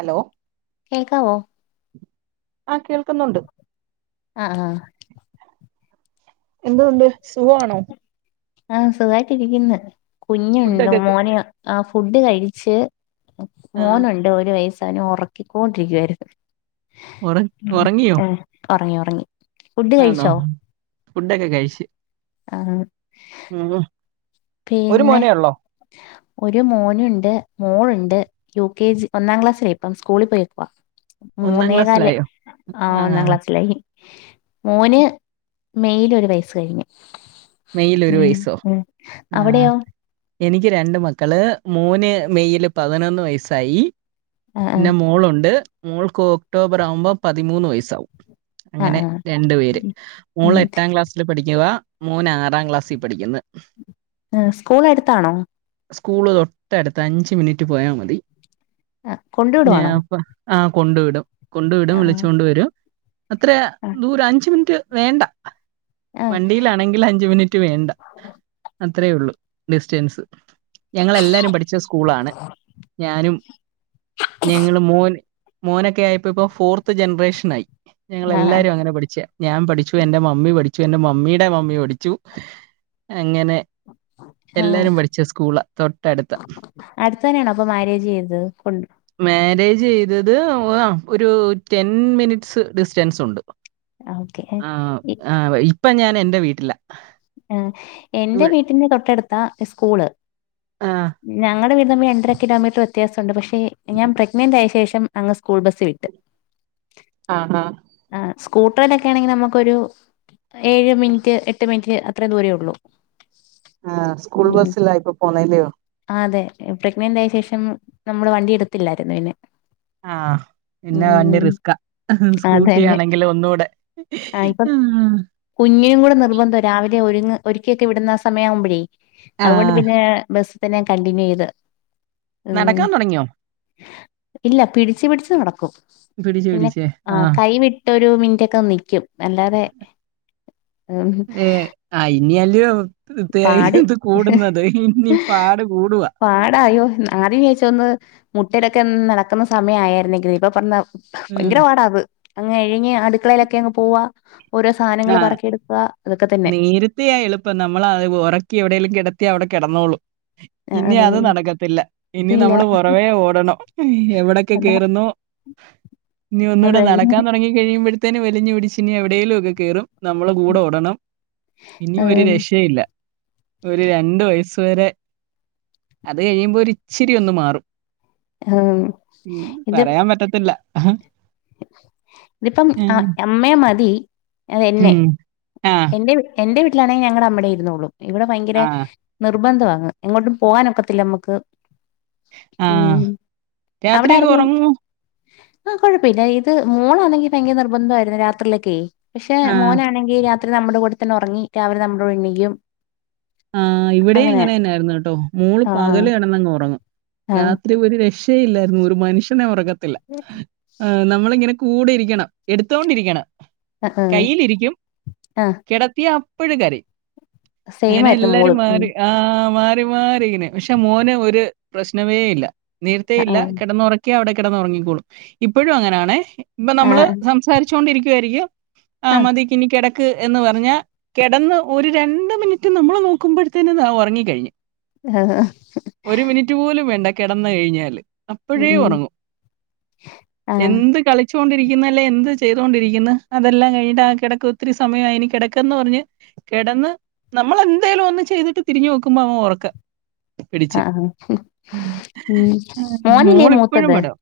Hello? കേക്കാവോ? ആ കേൾക് ആഹ ആഹാ. എന്തോവുണ്ട് സുഖമാണോ? ആഹ സുഖായിട്ടിരിക്കുന്നു. കുഞ്ഞുണ്ട്‌ ഫുഡൊക്കെ മോന് ആ ഫുഡ് കഴിച്ച് ആഹ് മോനുണ്ട് ഒരു വയസവന് ഒറക്കിക്കോണ്ടിരിക്കുവായിരുന്നു. ഒറ ഒറങ്ങിയോ? ഒറങ്ങി ഒറങ്ങി ഫുഡ് കഴിച്ചോ? അ ഫുഡൊക്കെ കഴിച്ച്. ആഹ്. ഉം ഒരു പിന്നെ. മോനേ ഉള്ളോ ഒരു മോനുണ്ട് മോളുണ്ട്. യു കെ ജി ഒന്നാം ക്ലാസ്സിലയിപ്പം സ്കൂളിൽ പോയേക്കുവ. ഒന്നാം മൂന്നേ കാൽ ക്ലാസ്സിലായോ ആ ഒന്നാം ആഹ് ക്ലാസ്സിലായിക്കും. മോന് മെയിൽ ഒരുവയസ്സ് കഴിഞ്ഞു. മെയ്യിൽ ഒരു ഉം വയസ്സോ ഉം ആഹ് അവിടെയോ? എനിക്ക് രണ്ട് മക്കള് മോന് മെയ്യില് പതിനൊന്ന് വയസ്സായി. ആഹ് ആഹ് പിന്നെ മോളുണ്ട് മോൾക്ക് ഒക്ടോബർ ആവുമ്പോ പതിമൂന്ന് വയസ്സാവും. ആഹ് അങ്ങനെ ആഹ് രണ്ടു പേര് ഉം ഉം മോള് എട്ടാം ക്ലാസ്സില് പഠിക്കുവാ മോനാറ് രണ്ടാം ക്ലാസ്സി പഠിക്കുന്ന്. ആ, സ്കൂൾ അടുത്താണോ സ്കൂള് തൊട്ടടുത്ത അഞ്ച് മിനിറ്റ് പോയാമതി. അ. കൊണ്ടുവിടുവാണോ? ആ കൊണ്ടു വിടും. കൊണ്ടു വിടും വിളിച്ചോണ്ട് വരും. അത്ര നൂര അഞ്ച് മിനിറ്റ് വേണ്ട ആഹ ആണെങ്കിൽ അഞ്ച മിനിറ്റ് വേണ്ട അത്രേ ഉള്ളൂ ഡിസ്റ്റൻസ് ഞങ്ങളെല്ലാരും പഠിച്ച സ്കൂളാണ് ഞാനും ഞങ്ങള്ൾ മോന് മോനൊക്കെ ആയപ്പോ ഇപ്പോൊ ഫോർത്ത് ജനറേഷന ആായി ഞങ്ങ ആഹ് എല്ലാരരും അങ്ങനെ പഠിച്ച ഞാൻ പഠിച്ചു എന്റെറെ മമ്മി പഠിച്ചു എന്റെ മമ്മിയ എടെ മമ്മി ഓടിച്ചു അങ്ങനെ ആഹ് എല്ലാരും പഠിച്ച സ്കൂള് തൊട്ടടുത്ത് അടുത്ത് തന്നെയാണോ അപ്പൊ മാരേജ് ചെയ്തത് കൊണ്ട് മാരേജ് ചെയ്തത് ഒരു ടെൻ മിനിറ്റ്സ് ഡിസ്റ്റൻസ് ഉണ്ട് ആ ഓക്കെ ഇപ്പ ഞൻ എൻന്റെ വീട്ടിലില് ആ എന്റെ വീട്ടിന്റെ തൊട്ടടുത്ത സ്കൂള് ആ ഞ ങ്ങളടെ വീ രണ്ടര കിലോമീറ്റർ വ്യത്യാസുണ്ട് പക്ഷ ഞാൻ പ്രഗ്നന്റ് ആയ ശേഷം പം അങ് സ്കൂൾ ബസ് വിട്ട് ആ ആ സ്കൂട്ടറിലൊക്കെ ആണെങ്കിൽ നമുക്കൊരു ഏഴ് മിനിറ്റ് എട്ട് മിനിറ്റ് അത്ര ദൂരേ ഉള്ളു ആ സ്കൂൾ ബസ്സില ഇപ്പൊ പോന്നല്ലയോ പ്രെഗ്നന്റ് ആയ ശേഷം നമ്മള് വണ്ടി എടുത്തില്ലായിരുന്നു പിന്നെ ആഹ പിന്നെ വണ്ടി റിസ്ക അന്നെ ആ ആഹ് കുഞ്ഞിനും കൂടെ നിർബന്ധം രാവില ക്കിയൊക്കെ വിടുന്ന സമയ ആവുമ്പോഴേ അതുകൊണ്ട് ആഹ് പിന്നെ ബ ാൻ കണ്ടിന്യൂ ചെയ്ത് ഉം നടക്കാൻ തുടങ്ങിയോ ഇല്ല പിടിച്ച്ു പിടിച്ച്ു നടക്കും പിടിച്ചേ പിന്നെ പിടിച്ചേ ആ കൈ വിട്ടൊ ഒരു മിനിറ്റ് ഒക്കെ നിക്കും അല്ലാതെ ഉഹ നിിയലിയോ കൃത്തിയായി ഇത് കൂടുന്നത് ഇനി പാട് കൂടുവാ പച്ച ഒന്ന് മുട്ടയിലൊക്കെ നടക്കുന്ന സമയ ആയിരുന്നേങ്ക ഇപ്പ പറഞ്ഞ ഉം ഭയങ്കര പാടാവ അങ്ങങ് എഴിഞ്ഞ് അടുക്കളയിലൊക്കെ അങ്ങ് പോവാ ഓരോ സാനങ്ങള് ആഹ് പറക്കിയെടുക്കുക അതൊക്കെ തന്നെ. നമ്മളാ ഉറക്കി എവിടേലും കെടത്തിയാ അവിടെ കെടന്നോളും. ഇനി ആഹ് അത് നടക്കത്തില്ല. ഇനി ഇല്ല നമ്മള് പൊറവേ ഓടണം. എവിടെക്കെ അതാ കേറുന്നു. ഇഞ്ഞ് അത് ഒന്നൂടെ തന്നെ നടക്കാൻ തൊടങ്ങി കഴിയുമ്പോഴ്ത്തേന് വലിഞ്ഞു പിടിച്ച് ഇനി എവിടേലും ഒക്കെ കേറും. നമ്മളും കൂടെ ഓടണം. ഇനി ഒരു ആഹ് രക്ഷയില്ല. ഒരു രണ്ട് വയസ്സ് വരെ അത് കഴിയുമ്പോ ഒര് ഇച്ചിരി ഒന്ന് മാറും. ആഹ് ഉം ഇത് പറയാൻ പറ്റത്തില്ല. ഇതിപ്പം ആ എമ്മേ മതി. അതെന്നെ ഉം. ആഹ് എന്റെ എന്റെ വീട്ടിലാണെങ്കിൽ ഞങ്ങളുടെ അമ്മേടെ ഇരുന്നോളും. ഇവിടെ ഭയങ്കര ആഹ് നിർബന്ധമാന്ന്. എങ്ങോട്ടും പോകാനൊക്കത്തില്ല നമ്മക്ക്. ആഹ് ഉം അവിടെ രാത്രിയൊക്കെ ഇറങ്ങൻ ഉറങ്ങോ? പ്പോ കൊഴപ്പമില്ല. ഇത് മോളാന്നെങ്കി ഭയങ്കര നിർബന്ധമായിരുന്നേ രാത്രിയിലൊക്കെ പശേ ആഹ് മോനാണെങ്കി രാത്രി നമ്മടെ കൂടെ തന്നെ ഒറങ്ങി രാവിലെ നമ്മുടെണീക്കും. ആ ഇവിടെ അങ്ങനെ തന്നായിരുന്നു ട്ടോ. മോള് ആ പകല് കെടന്നങ്ങ് ഒറങ്ങും. ആ രാത്രി ഒരു രക്ഷ ഇല്ലായ്രുന്നു. ഒരു മനുഷ്യനെ ഒറക്കത്തില്ല. നമ്മളിങ്ങനെ കൂടെ ഇരിക്കണം. എടുത്തോണ്ടിരിക്കണം. ആ കയ്യിലിരിക്കും ആ ആ. കെടത്തിയ അപ്പോഴ് കരയും. സെയിം അങ്ങനെ ആയിരുന്നു എല്ലാരും മോളും ഉം മാറി ആ മാറി മാറിങ്ങനെ. പക്ഷെ മോന് ഒരു പ്രശ്നവേ ഇല്ല. നേരത്തേ ആ ഇല്ല കിടന്നുറക്കിയ അവിടെ കിടന്നു ഉറങ്ങിക്കോളും ഇപ്പോഴും അങ്ങനാണ് ഇപ്പൊ ആ നമ്മള് സംസാരിച്ചോണ്ടിരിക്കുവായിരിക്കും ആ മതിക്ക് ഇനി കിടക്ക ക്ക് എന്ന് പറഞ്ഞാൽ കിടന്ന് ഒരു രണ്ട് മിനിറ്റ് നമ്മള് നോക്കുമ്പോഴുത്തേനും ഉറങ്ങി കഴിഞ്ഞു ഒരു മിനിറ്റ് പോലും വേണ്ട കിടന്നു കഴിഞ്ഞാല് ഉം അപ്പോഴേ ഉം. ഉറങ്ങും ആ എന്ത് കളിച്ച വോണ്ടിരിക്കുന്ന അല്ലെ എന്ത് ചെയ്തൊണ്ടിരിക്കുന്ന് അതെല്ലാം കഴിഞ്ഞട്ട് ആ കിടക്ക് ഒത്തിരി സമയമായി അയിന് കിടക്കന്ന് പറഞ്ഞ് കിടന്ന് നമ്മൾ എന്തേലും ഒന്ന് ചെയ്തിട്ട് തിരിഞ്ഞു നോക്കുമ്പോ അവൻ ഉറക്ക ആ പിടിച്ച് ആ. ഉം മോനല്ലേ മോളിപ്പഴും മൂത്തത് പെടും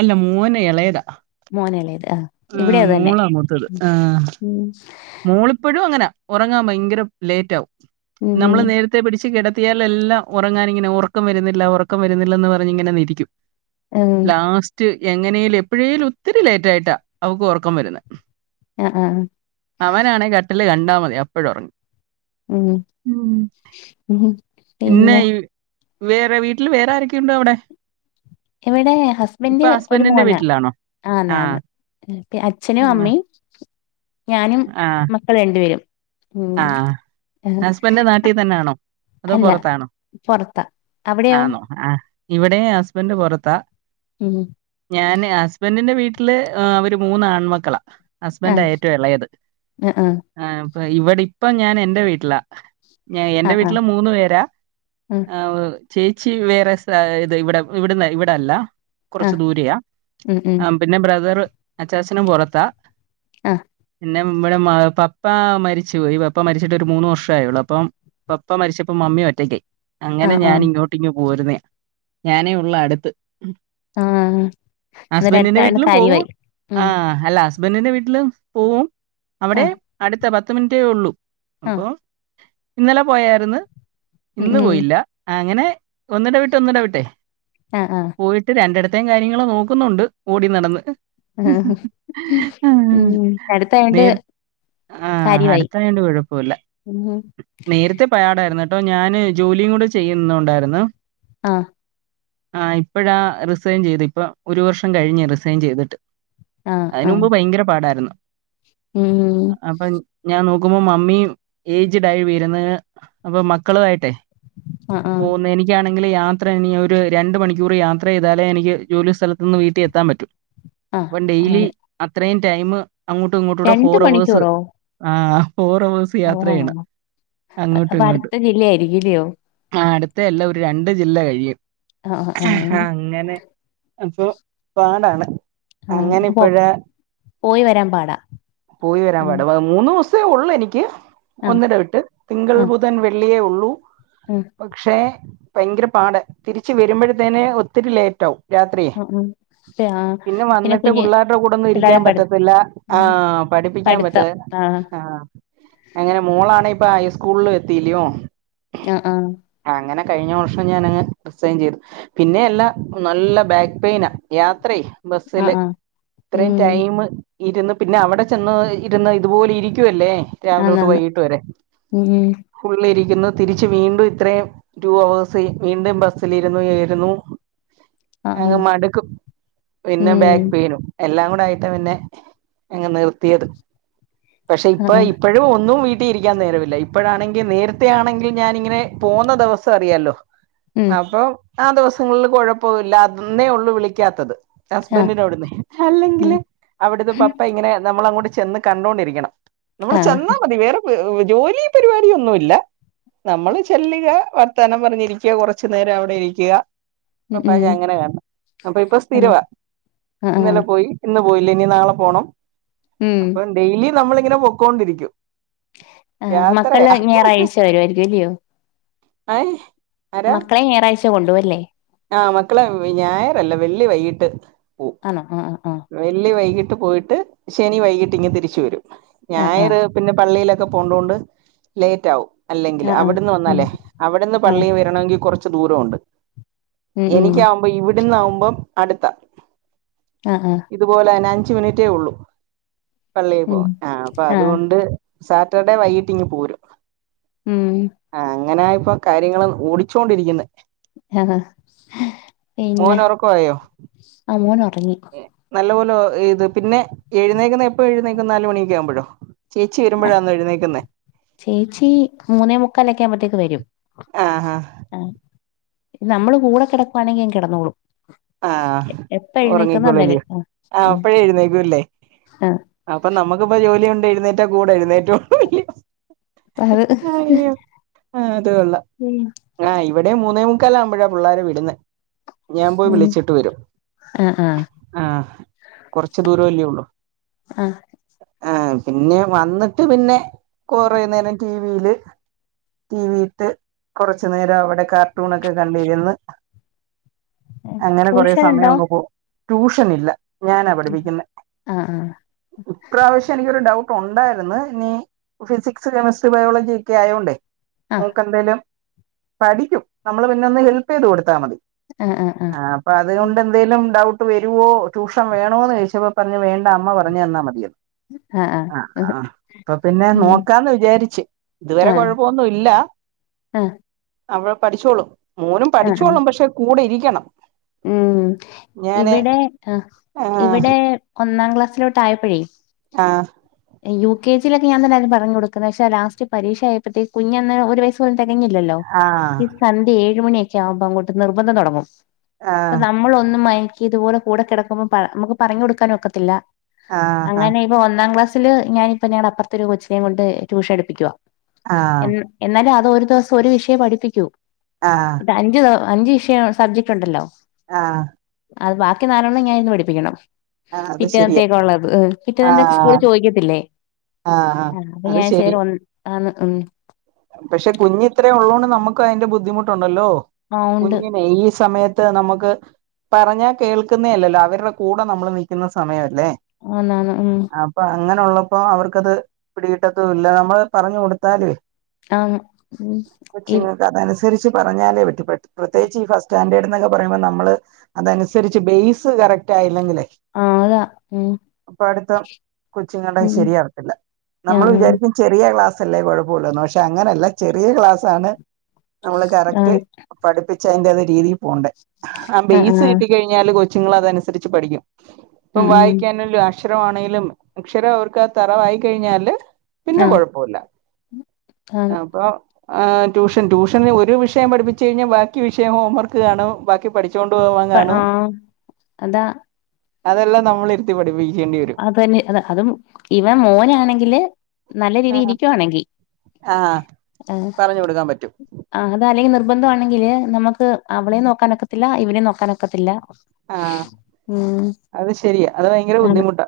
അല്ല മോനേ ഇളയതാ മോനല്ലേത് ആ ഇവിടെ ആഹ് അത് തന്നെ മോളാ മൂത്തത് ആഹ് ഉം മോളിപ്പോഴും അങ്ങനാ ഉറങ്ങാൻ ഭയങ്കര ലേറ്റ് ആകും ഉം നമ്മള് ഉം നേരത്തെ പിടിച്ചു കി ത്തിയായെല്ലാം ഉറങ്ങാൻ ഇങ്ങനെ ഉറക്കം വരുന്നില്ല ഉറക്കം വരുന്നില്ലന്ന് പറഞ്ഞ് ഇങ്ങനെ ഇരിക്കും ഉം. ലാസ്റ്റ് എങ്ങനേലും എപ്പോഴേലും ഒത്തിരി ലേറ്റ് ആയിട്ടാ അവക്ക് ഉറക്കം വരുന്നേ ആഹ് ആഹ് അവനാണെ കട്ടില് കണ്ടാൽ മതി അപ്പൊഴേ ഉറങ്ങും ഉം ഉം. പിന്നെ വേറെ വീട്ടില് വേറെ ആരൊക്കെയുണ്ട് അവിടെ ഇവിടെ ഇപ്പൊ ഹസ്ബൻ്റ് ഒരു ഹസ്ബൻഡിന്റെ മോനാ വീട്ടിലാണോ ആ ആന്നാന്ന് അച്ഛനും ആ അമ്മയും ഞാനും ആ മക്കള് രണ്ട് പേരും ഉം ആ, ഹസ്ബൻ്റ് നാട്ടിൽ തന്നാണോ അതോ അല്ല പുറത്താണോ പൊറത്താ അവിടെയോ ആണോ ആഹ് ഇവിടെം ഹസ്ബൻ്റ് പുറത്താ ഉം ഞാന് ഹസ്ബന്റിന്റെ വീട്ടി വീട്ടില് അവര് മൂന്ന് ആൺമക്കളാ ഹസ്ബൻ്റാ ആഹ് ഏറ്റവും ഇളയത് ആഹ് ഇവിടെ ഇപ്പം ഞാൻ എൻ്റെ വീട്ടിലാ ഞാ എന്റെ ആഹ് ആഹ് വീട്ടില് മൂന്നു പേരാ ഉം ആഹ് ചേച്ചി വേറെ സ് ഇത് ഇവിടെ ഇവിടന്ന് ഇവിടല്ല കുറച്ച് ആഹ് ദൂരയാ. ഉം ഉം ആഹ് പിന്നെ ബ്രദറ് അച്ഛാച്ചനും പൊറത്താ. ആഹ് പിന്നെ മ്മടെ പപ്പ മരിച് ചു പോയി. പപ്പ മരിച്ചിട്ട് ഒരു മൂന്ന് വർഷം ആയുള്ളൂ അപ്പം പപ്പ മരിച്ചപ്പോ മമ്മിയ ഒറ്റയ്ക്കായി. അങ്ങനെ ആഹ് ഞാാന ആഹ് ഇങ്ങോട്ടിങ്ങ് പോരുന്നെയാ. ഞാനേ ഉള്ളൂ അടുത്ത്. ആഹ് അന്നേരം ഹസ്ബൻഡിന്റെ അടുത്താളുടെ വീട്ടിലും പോകും കാര്യമായി ആ ഉം അല്ല ഹസ്ബൻഡിന്റെ വീട്ടിലെ പോവും അവിടെ ആഹ് അടുത്ത പത്ത് മിനിറ്റേ ഉള്ളൂ ആഹ് അപ്പോ ഇന്നലെ പോയാര്ന്നു ഉം ഇന്ന് ഉം പോയില്ല അങ്ങനെ ഒന്നിടെ വിട്ട് ഒന്നിടെ വീട്ടെ ആഹ് ആഹ് പോയിട്ട് രണ്ടിട ത്തേം കാര്യങ്ങളൾ നോക്കുന്നുണ്ട് ഓടി നടന്ന് ആഹ് ആഹ് ഉം അടുത്തായൊണ്ട് ആ് അടുത്തായോണ്ട് കുഴപ്പോല്ല നേരത്തെ പാടാ ര്ന്നു കേട്ടോ ഞാന് ജോലിയും കൂടെ ചെയ്യുന്നണ്ടായിരുന്നു ആഹ് ആ ഇപ്പഴാ റിസൈൻ ചെയ്ത് ഇപ്പൊ ഒരു വർഷം കഴിഞ്ഞു റിസൈൻ ചെയ്തിട്ട് ആഹ് ആഹ് അതിനുമ്പ് ഭയങ്കര പാടായിരുന്നു ഉം അപ്പൊ ഞാൻ നോക്കുമ്പോ മമ്മീ ഏജ്ഡായി വര്ന്ന് അപ്പൊ മക്കളുവായിട്ടെ ആഹ് പോന്ന് എനിക്കാണെ ങ്കില് യാത്ര ഇനി ഒരു രണ്ട് മണിക്കൂർ യാത്രെയ്താല എനിക്ക് ജോലി സ്ഥലത്ത്ന്ന് വീട്ടിൽ എത്താൻ പറ്റു ആഹ് അപ്പം ഡെയ്ലി ആഹ് അത്രയും ടൈം അങ്ങോട്ടും ഇങ്ങോട്ടൂടെ രണ്ട് ഫോർ അവേഴ്സ് മണിക്കൂറോ ആഹ് ഫോർ അവേഴ്സ് ഓഹ് യാത്രെയ്യണം അങ്ങോട്ട് അപ്പൊ ഇങ്ങോട്ട് അടുത്ത ജില്ലയായിരിക്കുംല്ലയോ ആ അടു ത്തല്ല ഒരു രണ്ട് ജില്ല കഴിയും ആഹ് ആഹ് അങ്ങനെ അപ്പൊ പാടാണ് ആഹ് അങ്ങനെ അപ്പൊ ഇപ്പഴാ പോയി വരാൻ പാടാ പോയി വരാൻ ഉം പാ ട മൂന്നൂസേ ഒള്ളു എനിക്ക് ആഹ് ഒന്നിട വിട്ട് തിങ്കൾ ആഹ് ബുധൻ വെള്ളിയേ ഒള്ളൂ ഉം പക്ഷെ ഭയ്ങ്കര പാട തിരിച്ച് വരുമ്പഴ്ത്തേന് ഒത്തിരി ലേറ്റാവും രാത്രിയെ ഉം ഉം ആഹ് പിന്നെ വന്നിട്ട് കുഞ്ഞ് പുള്ളാര്ട കൂടൊന്നും ഇരിക്കാൻ പിള്ളേരെ പഠി പറ്റത്തില്ല ആ പഠിപ്പിക്കാൻ പറ്റ് ത്ത് ആഹ് അങ്ങനെ മോളാണേ ഇപ്പ ഹൈസ്കൂൾലും എത്തീലിയോ ആഹ് ആഹ് കഴിഞ്ഞ വർഷം ഞനങ് റിസൈൻ ചെയ്തു പിന്നെ എല്ല നല്ല ബാക്ക് പെയിനാ യാത് ത്രേ ആഹ് ബസ്സില് ആഹ് ഇത്രയും ഉം ടൈം ഇരുന്ന് പിന്നെ അവിടെ ചെന്ന് ഇരുന്ന് ഇതുപോലെ ഇരിക്കുവല്ലേ രാവിലൊട്ട് ആന്നാന്ന് വൈകിട്ട് വരെ ഉം ഫുള്ള് ഇരി ക്കുന്നു തിരിച്ച് വീണ്ടും ഇത്രേം ടു അവേഴ്സേ വീണ്ടും ബസ്സലിരുന്നുവരുന്നു ആഹ് അങ് ആഹ് മടുക്കും പിന്നെ ബാക്ക് ഉം പെയിനും എല്ലാം കൂടെ ആയിട്ട് പിന്നെ അങ്ങ് നിർത്തിയത് പക്ഷെ ഇപ്പ ആഹ് ഇപ്പൊഴും ഒന്നും വീ ട്ടി ഇരിക്കാൻ നേരല്ല ഇപ്പഴാണെങ്കി നേരത്തെ ആണെങ്കിൽ ഞാനിങ്ങനെ പോന്ന ദെവസം അറിയാലോ ഉം അപ്പം ആ ദിവസങ്ങൾല് കൊഴപ്പവില്ല അന്നേ ഒള്ളു വിളിക്കാത്തത് ആഹ് ഹസ്ബൻ്റിനോവിടുന്നേ ഉം അല്ലെങ്കില് അവിടത്തെ പപ്പ ഇങ്ങനെ നമ്മളങ്ങോട്ട് ചെന്ന് കണ്ടോണ്ടിരിക്കണം നമ്മള് ആഹ് ചെന്നാ മതി വേറെ പ ജോലി പരിപാടിയൊന്നുല്ല നമ്മള് ചെല്ലിക വർത്താനം പറഞ്ഞിരിക്കു കുർച്ചു നേരം അവിടെ ഇരിക്ക ഉം പപ്പായ ഉം ഞാൻ അങ്ങന കാണണെ അപ്പൊ ഇപ്പൊ ആഹ് സ്ഥിരവാ ആഹ് ആഹ് ഇന്നലെ പോയി ഇന്ന് പോയില്ല ഇനി നാളെ പോണം ഉം അപ്പം ഡെയിലി നമ്മള് ഇങ്ങനെ പൊക്കോണ്ടിരിക്കും ആ മക്കള് യാത്രയാ ഞായറാഴ്ച വരുവായിരിക്കും അല്ലിയോ അയ് മക്കളെ ഞായറാഴ്ച കൊണ്ടോവും അല്ലേ ആഹ് മക്കളെ ഞായറല്ല വെള്ളി വൈകീട്ട് പോം ആണോ ആഹ് ആഹ് വെള്ളി വൈകിട്ട് പോയിട്ട് ശനി വൈകിട്ട് ഇങ്ങ് തിരിച്ച് വരും ആഹ് ഞായറ് പിന്നെ പള്ളിയിലൊ ക്കെ പോണ്ടോണ്ട് ലേറ്റ് ആവും അല്ലെങ്കില് ആഹ് ആഹ് അവിട്ന്ന് ആഹ് ആഹ് ഉം വന്നാലേ അവിടുന്ന് ആഹ് പള്ളി വരണോങ്കി കൊർ ച്ച് ദൂരവുണ്ട് ഉം ഉം എനിക്ക് ആവുമ്പോ ഇവിട്ന്ന ആവുമ്പം അടുത്താ ആഹ് ആഹ് ഇതുപോലെന്നെ അഞ്ച് മിനിറ്റേ ഒള്ളൂ പള്ളിയിൽ ഉം പോവാൻ ആ അപ്പം ആഹ് അതുകൊണ്ട് സാറ്റർഡേ വൈകിട്ട് ഇങ്ങ് പോരും ഉം ആ അങ്ങനെ ഇപ്പം കാര്യങ്ങള് ഓടിച്ചോണ്ടിരിക്കുന്നെ ഹഹ മോൻ ഒറക്കവായോ ആ മോൻ ഉറങ്ങി നല്ലപോ ലോ ഇത് പിന്നെ എഴുന്നേക്കുന്ന എപ്പം എഴുന്നേക്കും നാലുമണിയൊക്കെ ആവുമ്പഴോ ചേച്ചി മൂന്നേ മുക്കാലെക്കെ ആവുമ്പത്തേക്ക് വരും ആഹ് ആഹ് ആ നമ്മള് കൂടെ കിടക്കുവാണെങ്കി അങ്ങ് കെടന്നോളും ആഹ് ഉറങ്ങിക്കോളും അന്നേരം അല്ലിയോ ആ ആഹ് ഉം അപ്പഴേ എഴുന്നേക്കൂല്ലേ ആ അപ്പം നമ്മുക്കിപ്പം ജോലി ഉണ്ട് എഴുന്നേറ്റ കൂടെ എഴുന്നേറ്റോ അപ്പ അത് അയ്യോ ആ അത് കൊള്ളാം ആ ഇവിടെയും മൂത്ത് മൂന്നേ മുക്കാലാവുമ്പഴ പിള്ളാരെ വിടുന്നേ ഞാൻ പോയി ഉം വിളിച്ചിട്ട് വരും ആ ആ ആഹ് കൊറച്ച് ദൂരവല്ലേ ഉള്ളു ആ ആഹ് പിന്നെ വന്നിട്ട് പിന്നെ കൊറേ നേരം ടീവിയില് ടി വിയിട്ട് കൊറച്ച് നേരം അവിടെ കാർട്ടൂണൊക്കെ കണ്ടിരുന്ന് അങ്ങനെ കൊറേ ട്യൂഷൻ സമയം ഉണ്ടോ അങ്ങ് പോ ട്യൂഷൻ ഇല്ല ഞാനാ പഠിപ്പിക്കുന്നെ ആ ആ ഇപ്രാവശ്യം എനിക്കൊരു ഡൗട്ട് ട്ട് ഉണ്ടായിരുന്ന് ഇനി ഫിസിക്സ് കെമിസ്ട്രി ബയോളജി ഒക്കെ ആയോണ്ടേ ആ മോക്കെന്തേലും പഠിക്കും നമ്മള് പിന്നെ ഒന്ന് ഹെൽപ്പെയ്ത് കൊടുത്താ മതി ആ ആ. ആ അപ്പൊ ഉം അതുകൊണ്ടന്തേലും ഡൗട്ട് വരുവോ ട്യൂഷൻ വേണോന്ന് ചോയ്ച്ചപ പറഞ് വേണ് അമ്മ പറഞ്ഞന്നാ മതിയെന്ന്. ആ ആ ഇതുവരെ കുഴപ്പൊന്നുല്ല. മ്. അവ പഠിച്ചോളും മോനും പഠിച്ചോളും പക്ഷെ കൂടെ ഇരിക്കണം. മ് ഞാന് ഇവിടെ ആ ആ ഇവിടെ ഒന്നാം ക്ല ടയ്പെയ് ആ യു കെ ലൊക്കെ ഞാന്നെല്ലാരോടും പറഞ്ഞൊടുക്കുന്ന ശേ ലാസ്റ്റ് പരീക്ഷയപ്പോത്തേക്കും കുഞ്ഞന്ന ഒരു വയസ് തെരങ്ങില്ലല്ലോ ആ ഈ സന്ധ്യ ഏഴു മണിയൊക്കാവുമ്പോ അങ്ങട്ട് നിർബന്ധം തുടങ്ങും. ആ പ്പൊ നമ്മളൊന്നും മയക്കിതുപോലെ കൂടെ കെടക്കുമ്പോ പറ നമ്മക്ക് പറഞ്ഞൊടുക്കാനൊക്കത്തില്ല. ആ ആ അങ്ങനെപ്പൊ ഒന്നാം ക്ലാസ്സില് ഞാനിതന്നെ അപൊർത്തെരു കൊച്ചിനെയും കൊണ്ട് ട്യൂഷൻ എടുപ്പിക്കുവാ ആ എന്ന എന്നാലുതൊരു ദിവസം ഒരു വിഷയം പഠിപ്പിക്കൂ ആഹ് ഇത് അഞ്ച് ദിവ അഞ്ച് വിഷയം സബ്ജക്ടുണ്ടല്ലോ ആ അത് ബാക്കി നാലോണ്ണം ഞാനിന്ന് പഠിപ്പിക്കണം. ആഹ് അത് ശരിയാ പിറ്റേന്ന്ത്തേക്കള്ളത് പിറ്റേന്നേക് സ്കൂളിൽ ആഹ് ചോയ്ക്കത്തില്ലേ ആഹ് ആ ഈ അത് ശരി ആഴ്ചയുള്ളു ഒരു- [unintelligible] പക്ഷെ കുഞ്ഞിത്രേ ഉള്ളോണ്ട് നമ്മക്ക് അയ്ന്റെ ബുദ്ധിമുട്ടുണ്ടല്ലോ ആ ഉണ്ട് കുഞ്ഞിനെ ഈ സമയത്ത് നമക്ക് പറഞ്ഞാ കേൾക്ക്‌ന്നേല്ലല്ലോ അവരുടെ കൂടെ നമ്മൾ നിൽക്കുന്ന സമയ ഓ ആന്നാന്ന് മ് അങ്ങനെള്ളപ്പോ അവർക്കത് പിടികിട്ടത്തുല്ല നമ്മള് പറഞ്ഞൊടുത്താ ആന്ന് മ് ഇ സ്ത്തേരിച്ച് പറഞ്ഞാലേ പറ്റു പ്രത്യേച്ച് ഈ ഫസ് സ്റ്റാൻഡേർഡ്ന്നക്കെ പറയുമ്പോ നമ്മള് അതനുസരിച്ച് ബേസ് കറക്റ്റയില്ലെങ്കിലേ ആ അതാ ഉം അപ്പടുത്ത കൊച്ചിങ്ങള്ടെ ഉം ശരിയാവത്തില്ല ആ നമ്മൾ വിചാരിക്കും ചെറിയ ക്ലാസ് [unintelligible] കൊയപ്പോള്ളൂന്ന് പക്ഷെ അങ്ങനല്ല ചെറിയ ക്ലാസാണ് നമ്മള് കറക്റ്റ് പഠിപ്പി ച്ചയിന്റതേ രീതി പോണ്ടേ ആ ബേസ് കിട്ടി കഴ്ഞ്ഞാല് കൊച്ചുങ്ങൾ അതനുസരിച്ച് പഠിക്കും. ഉം ഇപ്പം ഉം വായിക്കാനുലു അക്ഷരമാണെലും അക്ഷരം അവർക്ക് തറവായിക്കഴിഞ്ഞാല് ആഹ് പിന്നെകൊഴപ്പല്ല കാണും അപ്പൊ ആ ട്യൂഷൻ ട്യൂഷന് ഒരു വിഷയം പഠിപ്പിച്ച് കഴിഞ്ഞാ ബാക്കി വിഷയം ഹോംവർക്ക് കാണും ബാക്കി പഠി ച്ചോണ്ടോവാൻ കാണൂ ആഹ് അതാ അതെല്ലം നമ്മളിരുത്തി പഠിപ്പി അതന്നെ അത അത് ഇവൻ മോനാണെങ്കില് നല്ല രീതി ഇരിക്ക്യണെങ്കി ആ ആ പറഞ്ഞ് കൊടുക്കാൻ പറ്റും ആ അല്ലെങ്കിൽ നിർ നിർബന്ധമാണെങ്കില് നമുക്ക് അവളേയും നോക്കാനൊക്കത്തില്ല ഇവനേം നോക്കാനൊക്കത്തില്ല. ആ ഉം അത് ശരിയാ അത് ഭയങ്കര ആണ് ബുദ്ധിമുട്ടാ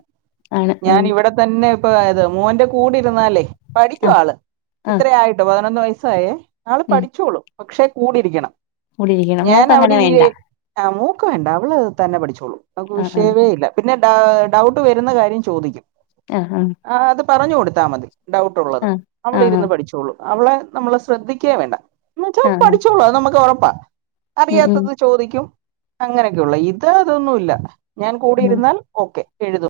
ആണ് ഉം ഞാനിവടെത്തന്നെപ്പൊ ഇത് മോന്റെ കൂടി ര്ന്നാൽ പഠിക്കും ആഹ് ആള് ആഹ് ഇത്രേ ആയിട്ടോ പതിനൊന്ന് വയസ്സായേ ആള് ഉം പഠിച്ചോളും. പക്ഷെ കൂടിരിക്കണം കൂടിയിരിക്കണം മോക്ക് അങ്ങനെ വേണ്ട ഞാനവിടെയെ ആ മോക്ക് വേണ്ട അവള് തന്നെ പഠിച്ചോളും അവൾക്ക് ആഹ് വിഷയമേ ഇല്ല പിന്നെ ഡൗ ഡൗട്ട് വരുന്ന കാര്യം ചോദിക്കും. ആഹ് ആഹ്. ആ അത് പറഞ്ഞു കൊടുത്താ മതി ഡൗട്ട്ള്ളത് ആഹ് ആഹ് ആഹ് അവളിരുന്ന് പഠിചോള്ളൂ അവളെ നമ്മൾ ശ്രദ്ധിക്കേ വേണ്ട. എന്ന്ച്ചാ ആഹ് ആഹ് പഠിച്ചോളൂ നമ്മക്കൊറപ്പാ ഉം ഉം അറിയാത്തത് ചോദിക്കും അങ്ങനെ ള്ളു ഇത് അതൊന്നുല്ല ഞാൻ ഉം കൂടിരുന്നാൽ ഒക്കെ എഴുതും.